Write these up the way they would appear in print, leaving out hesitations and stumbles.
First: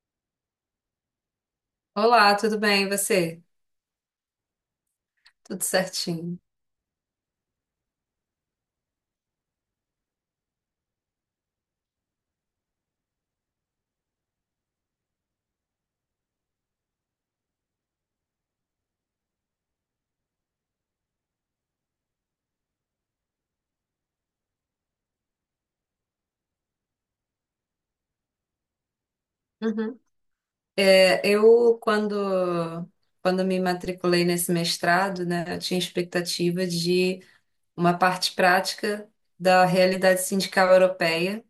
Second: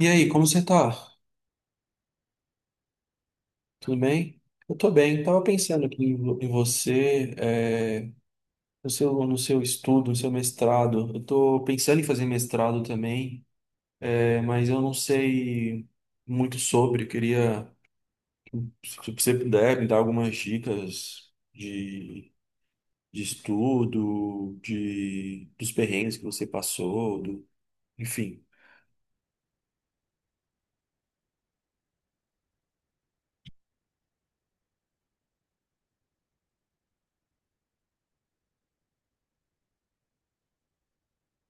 E aí, como você tá? Olá, tudo bem? E você? Tudo bem? Eu tô bem. Tava Tudo pensando aqui certinho. em você, no seu, no seu estudo, no seu mestrado. Eu tô pensando em fazer mestrado também, mas eu não sei muito sobre. Eu queria, se você puder, me dar algumas dicas de estudo, de, dos perrengues que você passou, do, enfim. Uhum. É, quando me matriculei nesse mestrado, né, eu tinha expectativa de uma parte prática da realidade sindical europeia,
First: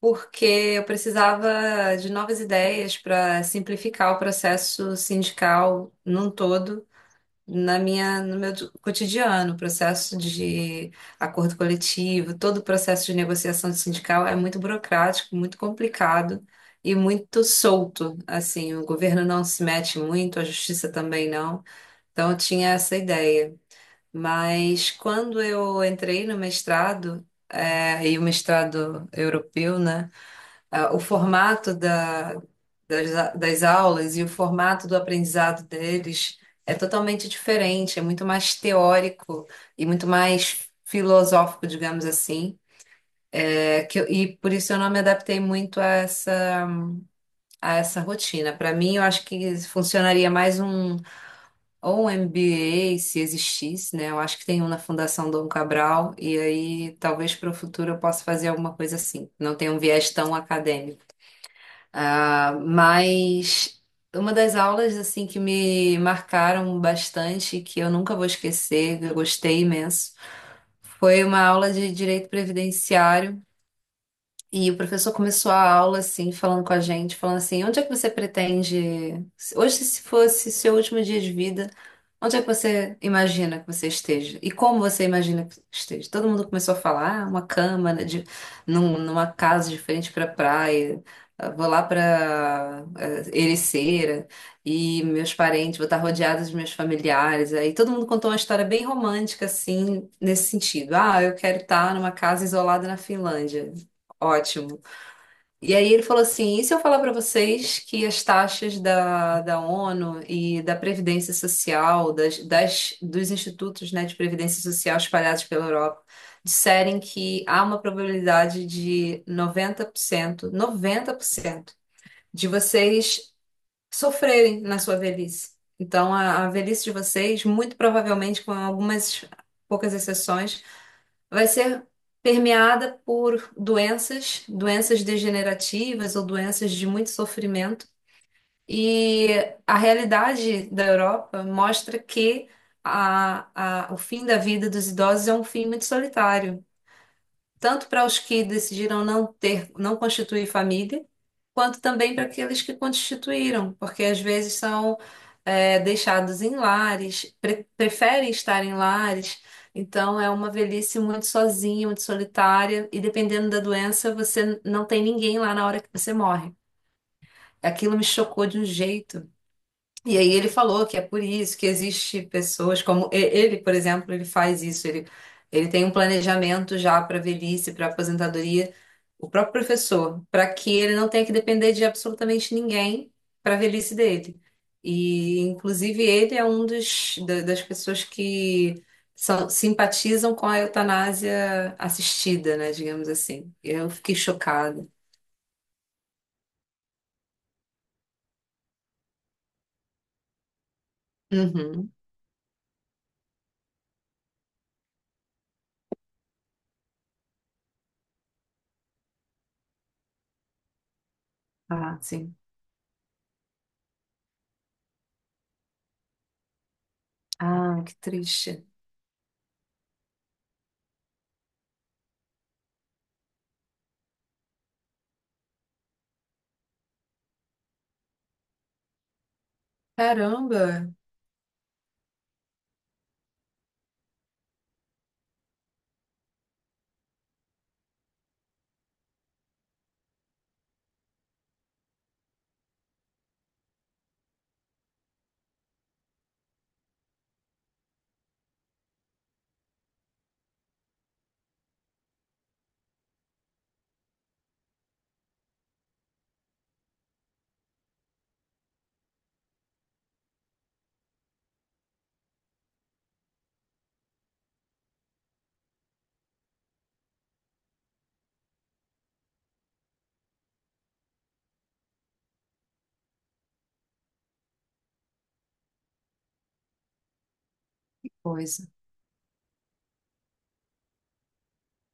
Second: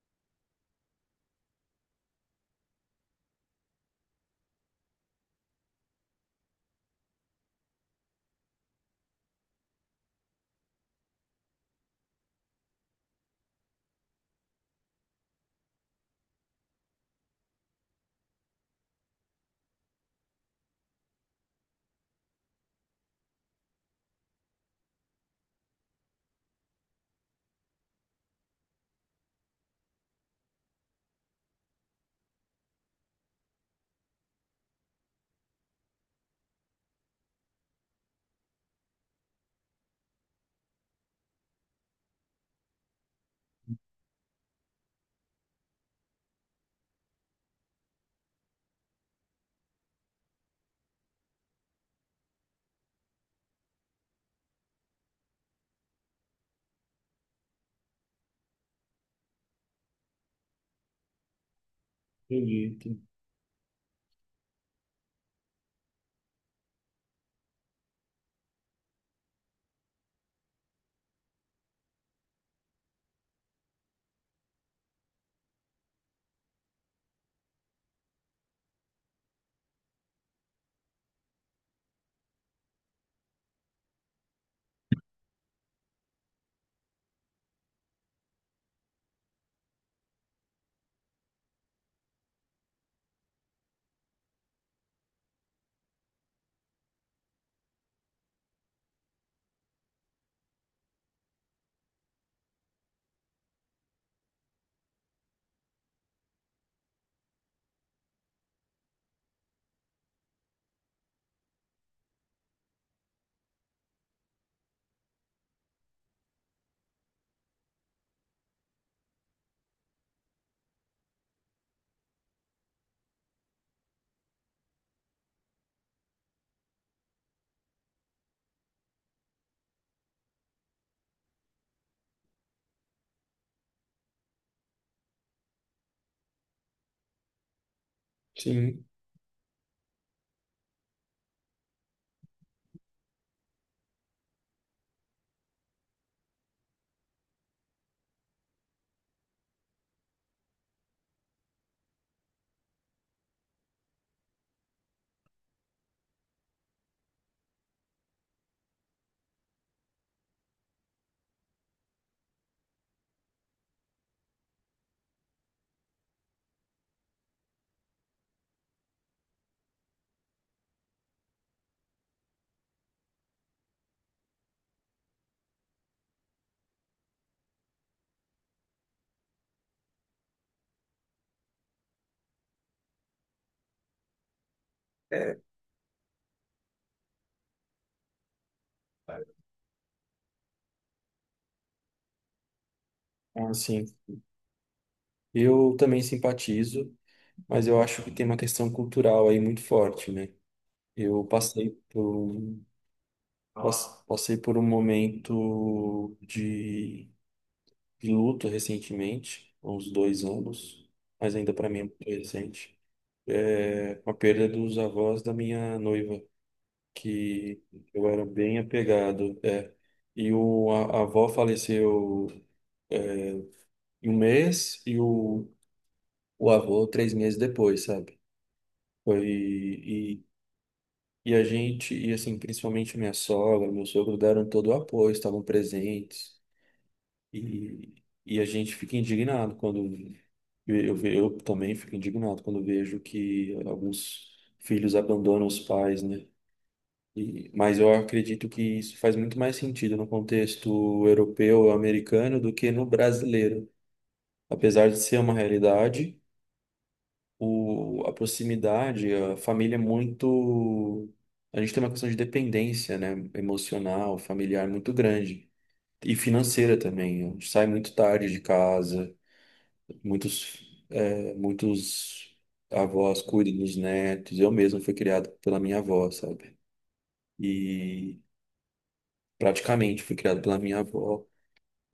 porque eu precisava de novas ideias para simplificar o processo sindical num todo. No meu cotidiano, o processo de acordo coletivo, todo o processo de negociação de sindical é muito burocrático, muito complicado e muito solto. Assim, o governo não se mete muito, a justiça também não. Então, eu tinha essa ideia. Mas quando eu entrei no mestrado, e o mestrado europeu, né? O formato das aulas e o formato do aprendizado deles é totalmente diferente, é muito mais teórico e muito mais filosófico, digamos assim. E por isso eu não me adaptei muito a essa rotina. Para mim, eu acho que funcionaria mais um ou um MBA, se existisse, né? Eu acho que tem um na Fundação Dom Cabral, e aí talvez para o futuro eu possa fazer alguma coisa assim. Não tem um viés tão acadêmico. Ah, Entendi. mas uma das aulas assim que me marcaram bastante, que eu nunca vou esquecer, eu gostei imenso, foi uma aula de direito previdenciário. E o professor começou a aula assim, falando com a gente, falando assim: onde é que você pretende, hoje, se fosse seu último dia de vida, onde é que você imagina que você esteja? E como você imagina que esteja? Todo mundo começou a falar: ah, uma cama, né, de, numa casa diferente para praia, ah, vou lá para Ericeira, e meus parentes, vou estar rodeada dos meus familiares. Aí todo mundo contou uma história bem romântica, assim, nesse sentido: ah, eu quero estar numa casa isolada na Finlândia. Ótimo. E aí ele falou assim: e se eu falar para vocês que as taxas da ONU e da Previdência Social, dos institutos, né, de Previdência Social espalhados pela Europa, disserem que há uma probabilidade de noventa por cento de vocês sofrerem na sua velhice. Então, a velhice de vocês, muito provavelmente, com algumas poucas exceções, vai ser permeada por doenças, doenças degenerativas ou doenças de muito sofrimento. Sim. E a realidade da Europa mostra que o fim da vida dos idosos é um fim muito solitário tanto para os que decidiram não ter, não constituir família, quanto também para aqueles que constituíram, porque às vezes são deixados em lares, preferem estar em lares, então é uma velhice muito sozinha, muito solitária, e dependendo da doença, você não tem ninguém lá na hora que você morre. Aquilo me chocou de um jeito. E aí ele falou que é por isso que existe pessoas como ele, por exemplo, ele faz isso, ele tem um planejamento já para velhice, para aposentadoria, o próprio professor, para que ele não tenha que depender de absolutamente ninguém para a velhice dele. E inclusive ele é um dos das pessoas que são, simpatizam com a eutanásia assistida, né, digamos Ah, assim. sim. Eu fiquei chocada. Eu também simpatizo, mas eu acho que tem uma questão cultural aí muito forte, né? Eu passei Uhum. por um, pass- Passei por um momento de luto recentemente, há uns 2 anos, mas ainda para mim é Ah, muito sim. recente. É com a perda dos avós da minha noiva, que Ah, que eu era bem triste. apegado, é. E a avó faleceu em um mês e o avô 3 meses depois, sabe? Foi, e Caramba, E a gente, e assim, principalmente minha sogra, meu sogro deram todo o apoio, estavam presentes. E, e a gente fica indignado quando eu também fico indignado quando vejo que alguns filhos abandonam os pais, né? E, mas eu acredito que isso faz muito mais sentido no contexto europeu, americano, do que no brasileiro. Apesar de ser uma realidade, o, a proximidade, a família é muito. A gente tem uma questão de dependência, né? Emocional, familiar muito grande. E financeira também. A gente sai muito tarde de casa, muitos, muitos avós cuidam dos netos. Eu mesmo fui criado pela minha avó, sabe? que E coisa. praticamente fui criado pela minha avó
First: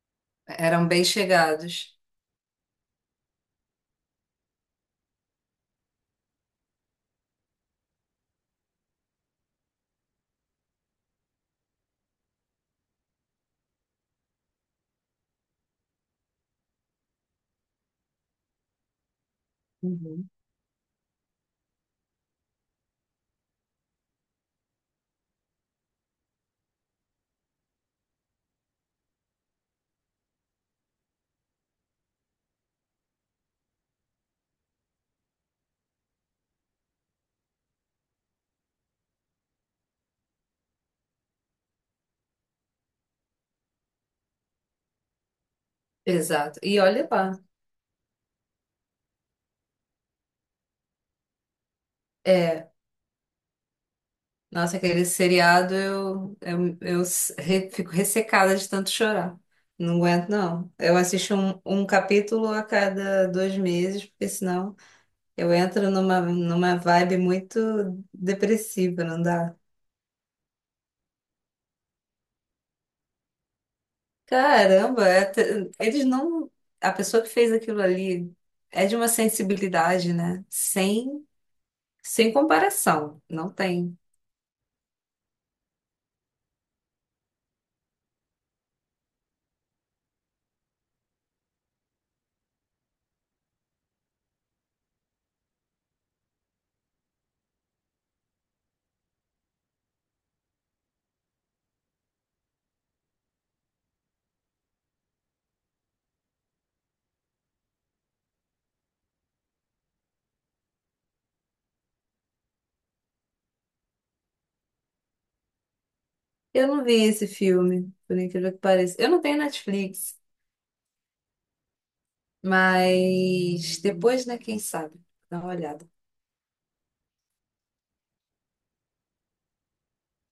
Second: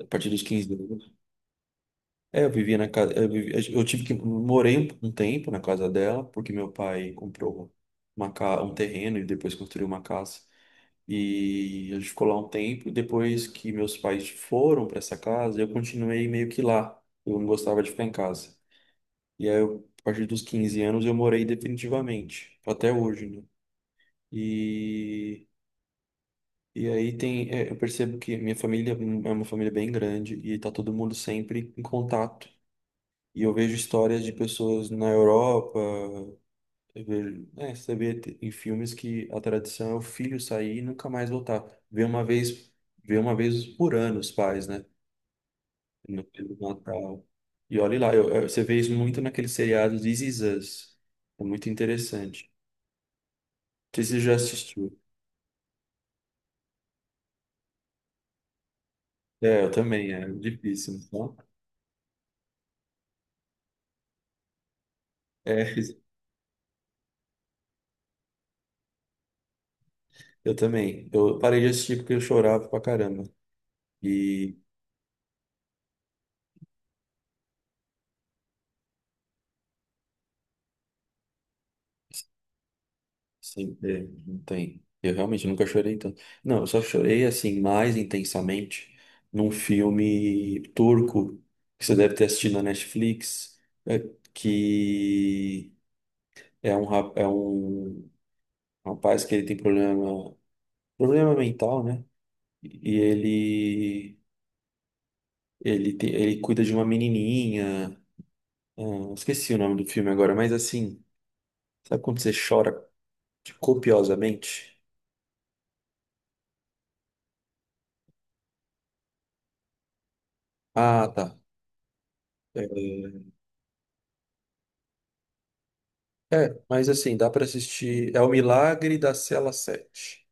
a partir dos 15 Eram bem anos. chegados. É, eu vivia na casa. Eu tive que. Morei um tempo na casa dela, porque meu pai comprou um terreno e depois construiu uma casa. E a gente ficou lá um tempo. E depois que meus pais foram para essa casa, eu continuei meio que lá. Eu não gostava de ficar em casa. E aí, eu, a partir Uhum. dos 15 anos, eu morei definitivamente, até hoje, né? E. E aí tem, é, eu percebo que minha família é uma família bem grande e tá todo mundo sempre em contato. E eu vejo histórias de pessoas na Europa, eu vejo, é, em filmes que a tradição é o filho sair e nunca mais voltar. Vê uma vez, vê uma vez por ano os pais, né? No pelo Exato. E olha Natal. lá. E olha lá, você vê isso muito naqueles seriados This Is Us. É muito interessante. É, Não sei se você já Nossa, assistiu. aquele seriado eu fico ressecada de tanto chorar. É, eu Não também, é aguento, não. difícil, Eu não? assisto um capítulo a cada 2 meses, porque senão eu É, entro numa vibe muito depressiva, não dá? eu também. Eu parei de assistir porque eu chorava pra caramba. E Caramba, eles não. A pessoa que fez aquilo ali é de uma sensibilidade, né? Sem comparação. Não sim, tem. é, não tem. Eu realmente nunca chorei tanto. Não, eu só chorei assim mais intensamente num filme turco que você deve ter assistido na Netflix, é, que é um, rap é um rapaz que ele tem problema, problema mental, né? E ele ele tem, ele cuida de uma menininha. Ah, esqueci o nome do filme agora, mas assim, sabe quando você chora copiosamente? Eu não vi esse filme, por incrível que pareça. Eu não tenho Netflix, Ah, tá. É, mas depois, né, quem sabe? Dá uma olhada. é, mas assim, dá pra assistir. É o Milagre da Cela Sete.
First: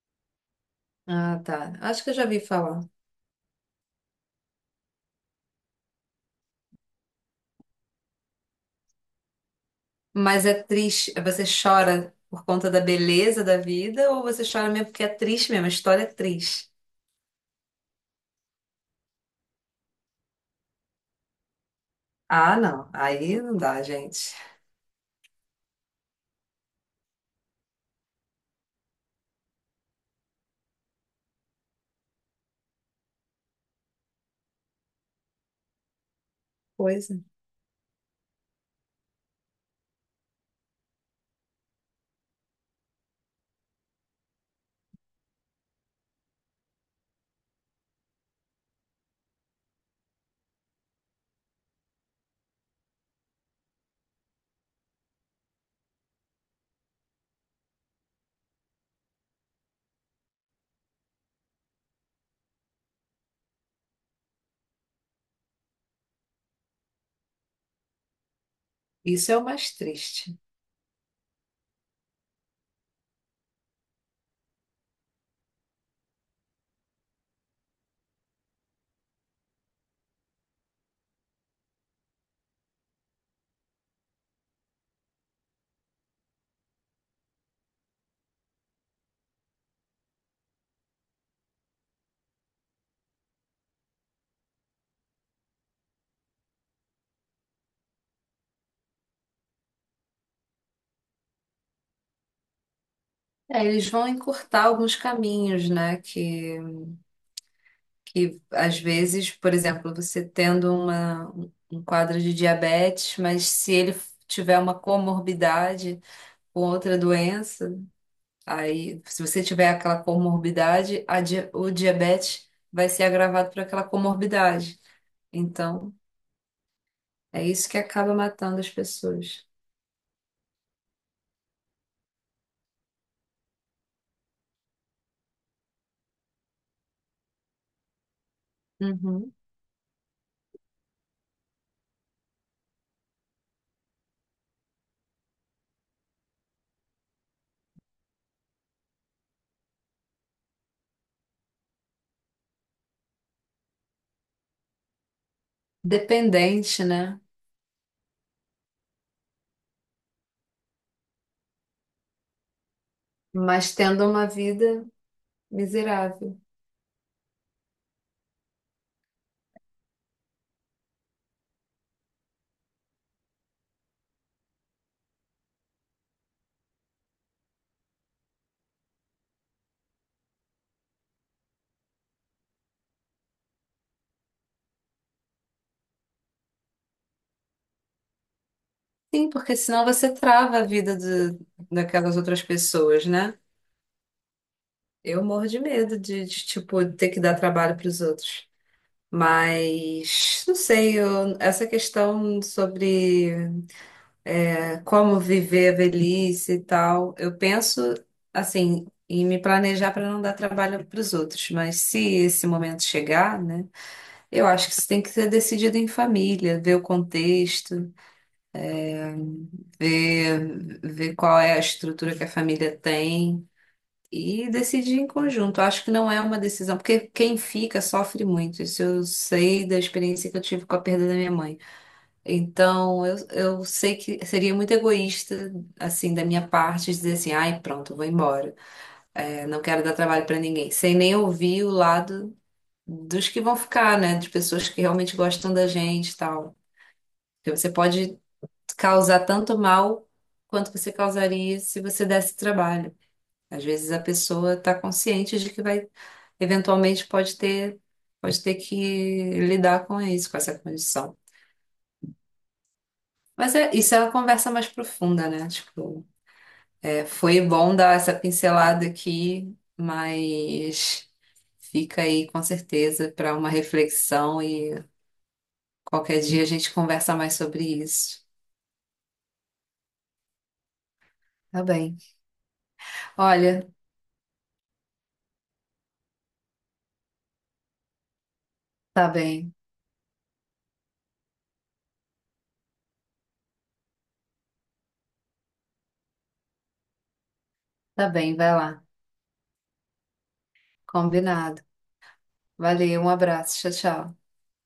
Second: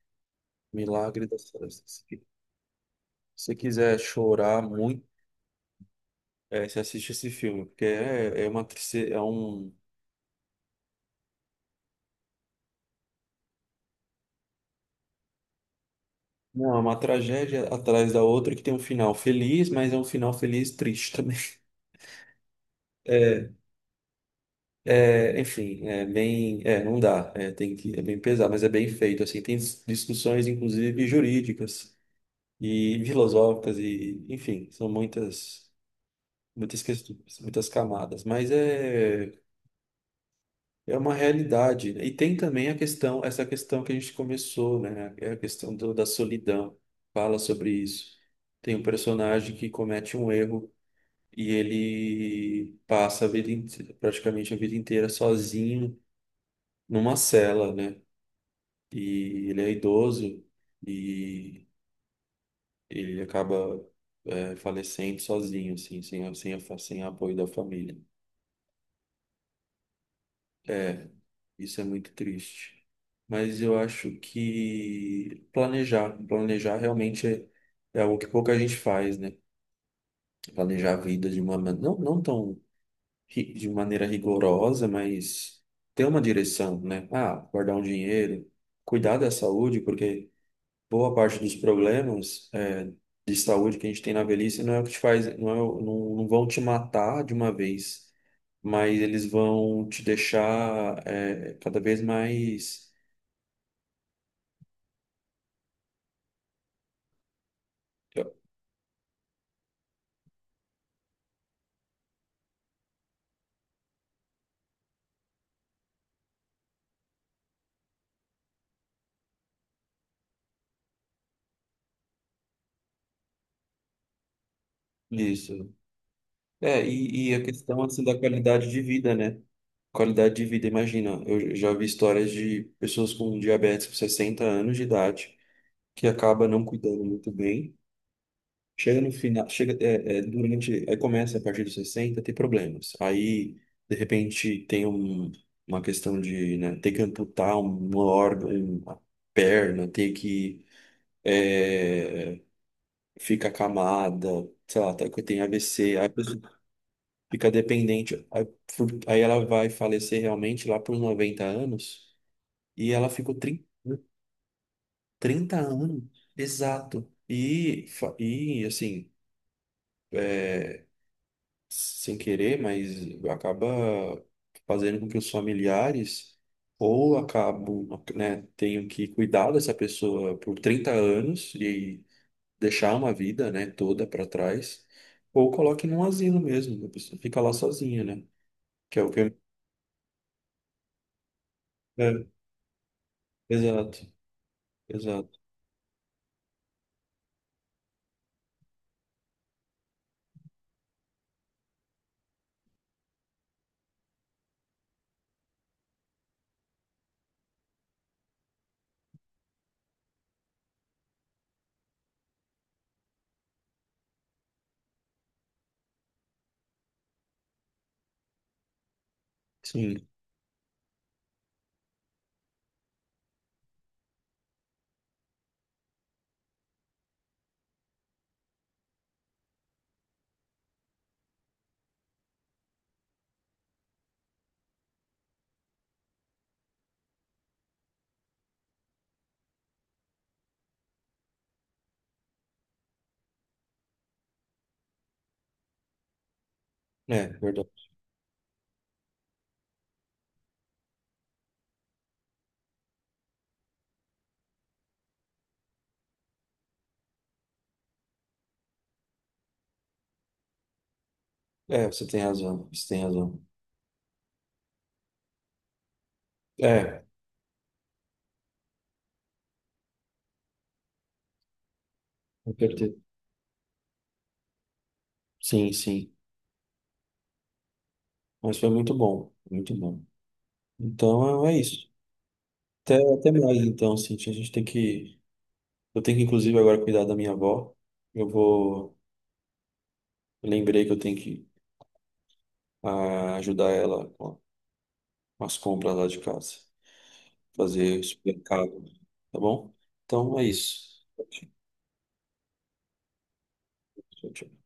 Milagre da Ah, Cela tá. Acho que eu Sete. já vi falar. Se você quiser chorar muito, é, você assiste esse filme, porque é, é um, Mas é triste. Você chora por conta da beleza da vida ou você chora mesmo porque é triste mesmo? A história é triste. não, é uma tragédia atrás da outra que tem um final feliz, mas é um final feliz triste também. Ah, não. Aí É, não dá, gente. é, enfim, é bem, é, não dá, é, tem que, é bem pesado, mas é bem feito, assim, discussões, inclusive, jurídicas e filosóficas e, enfim, são muitas muitas Pois é. questões, muitas camadas, mas é é uma realidade, né? E tem também a questão, essa questão que a gente começou, né? É a questão do- da solidão. Fala sobre isso. Tem um personagem que comete um erro e ele passa a vida inte- praticamente a vida inteira sozinho numa cela, né? E ele é idoso e ele acaba é, falecendo sozinho, assim, sem, sem, sem apoio da família. Isso é o mais triste. Isso é muito triste. Mas eu acho que planejar, planejar realmente é, é algo que pouca gente faz, né? Planejar a vida de uma man- Não, de maneira rigorosa, mas ter uma direção, né? Ah, guardar um dinheiro, cuidar da saúde, porque boa parte dos problemas é, de saúde que a gente tem na velhice não é o que te faz, não, é, o- não, não vão te matar de uma vez, mas eles vão te deixar é, cada vez mais. É, eles vão encurtar alguns caminhos, né? Que às vezes, por exemplo, você tendo um quadro de diabetes, mas se ele tiver uma comorbidade com outra doença, aí se você tiver aquela comorbidade, o diabetes vai ser agravado por aquela comorbidade. Isso. Então, É, e a é isso que questão assim acaba da matando as qualidade de vida, né? pessoas. Qualidade de vida, imagina, eu já vi histórias de pessoas com diabetes com 60 anos de idade que acaba não cuidando muito bem. Chega no Uhum. final, chega é, é, durante, aí começa a partir dos 60 a ter problemas. Aí, de repente, tem um, uma questão de, né, ter que amputar um órgão, uma perna, ter que é, fica acamada, sei lá, tá- tem AVC. Dependente, né? Fica dependente. Aí, fu- aí ela vai falecer realmente lá por 90 anos e ela ficou 30 Mas tendo uma vida 30 anos, miserável. exato. E, fa- e assim, sem querer, mas acaba fazendo com que os familiares ou acabam, né, tenham que cuidar dessa pessoa por 30 anos e deixar uma vida, né, toda para trás, ou coloque num asilo mesmo, né, a pessoa fica lá sozinha, né? Que é o que Sim, eu... porque senão você trava a vida daquelas É, outras pessoas, né? exato. Eu Exato. morro de medo de, tipo, ter que dar trabalho para os outros. Mas, não sei, essa questão sobre como viver a velhice e tal, eu penso, assim, em me planejar para não dar trabalho para os outros. Mas se esse momento chegar, né, eu acho que isso tem que ser decidido em família, ver o contexto, Sim, ver qual é a estrutura que a família tem. E decidir em conjunto. Acho que não é uma decisão, porque quem fica sofre muito. Isso eu sei da experiência que eu tive com a perda da minha mãe. Então, eu sei que seria muito egoísta, assim, da minha parte, dizer assim: ai, pronto, eu vou embora. É, não quero dar trabalho para ninguém. Sem nem ouvir o lado dos que vão ficar, né? De pessoas que realmente gostam da gente e tal. é Porque verdade. você pode causar tanto mal quanto você causaria se você desse trabalho. Às vezes a pessoa está consciente de que vai, eventualmente pode ter que lidar com isso, com essa condição. É, você tem razão, você tem razão. Mas isso é uma conversa mais profunda, né? Tipo, É, foi bom dar essa pincelada aqui, mas fica aí com eu quero ter. certeza para uma reflexão e Sim, sim. qualquer dia a gente conversa mais sobre isso. Mas foi muito bom, muito bom. Então é é Tá isso. bem. Até, até mais, Olha, então, Cintia. A gente tem que. Eu tenho que, inclusive, agora cuidar da minha avó. Eu vou. tá bem, Eu lembrei que eu tenho que ajudar ela com as compras lá de casa. Fazer o tá bem, vai supermercado, lá. tá bom? Então é isso. Combinado. Valeu, um abraço, tchau, tchau. Tchau, tchau.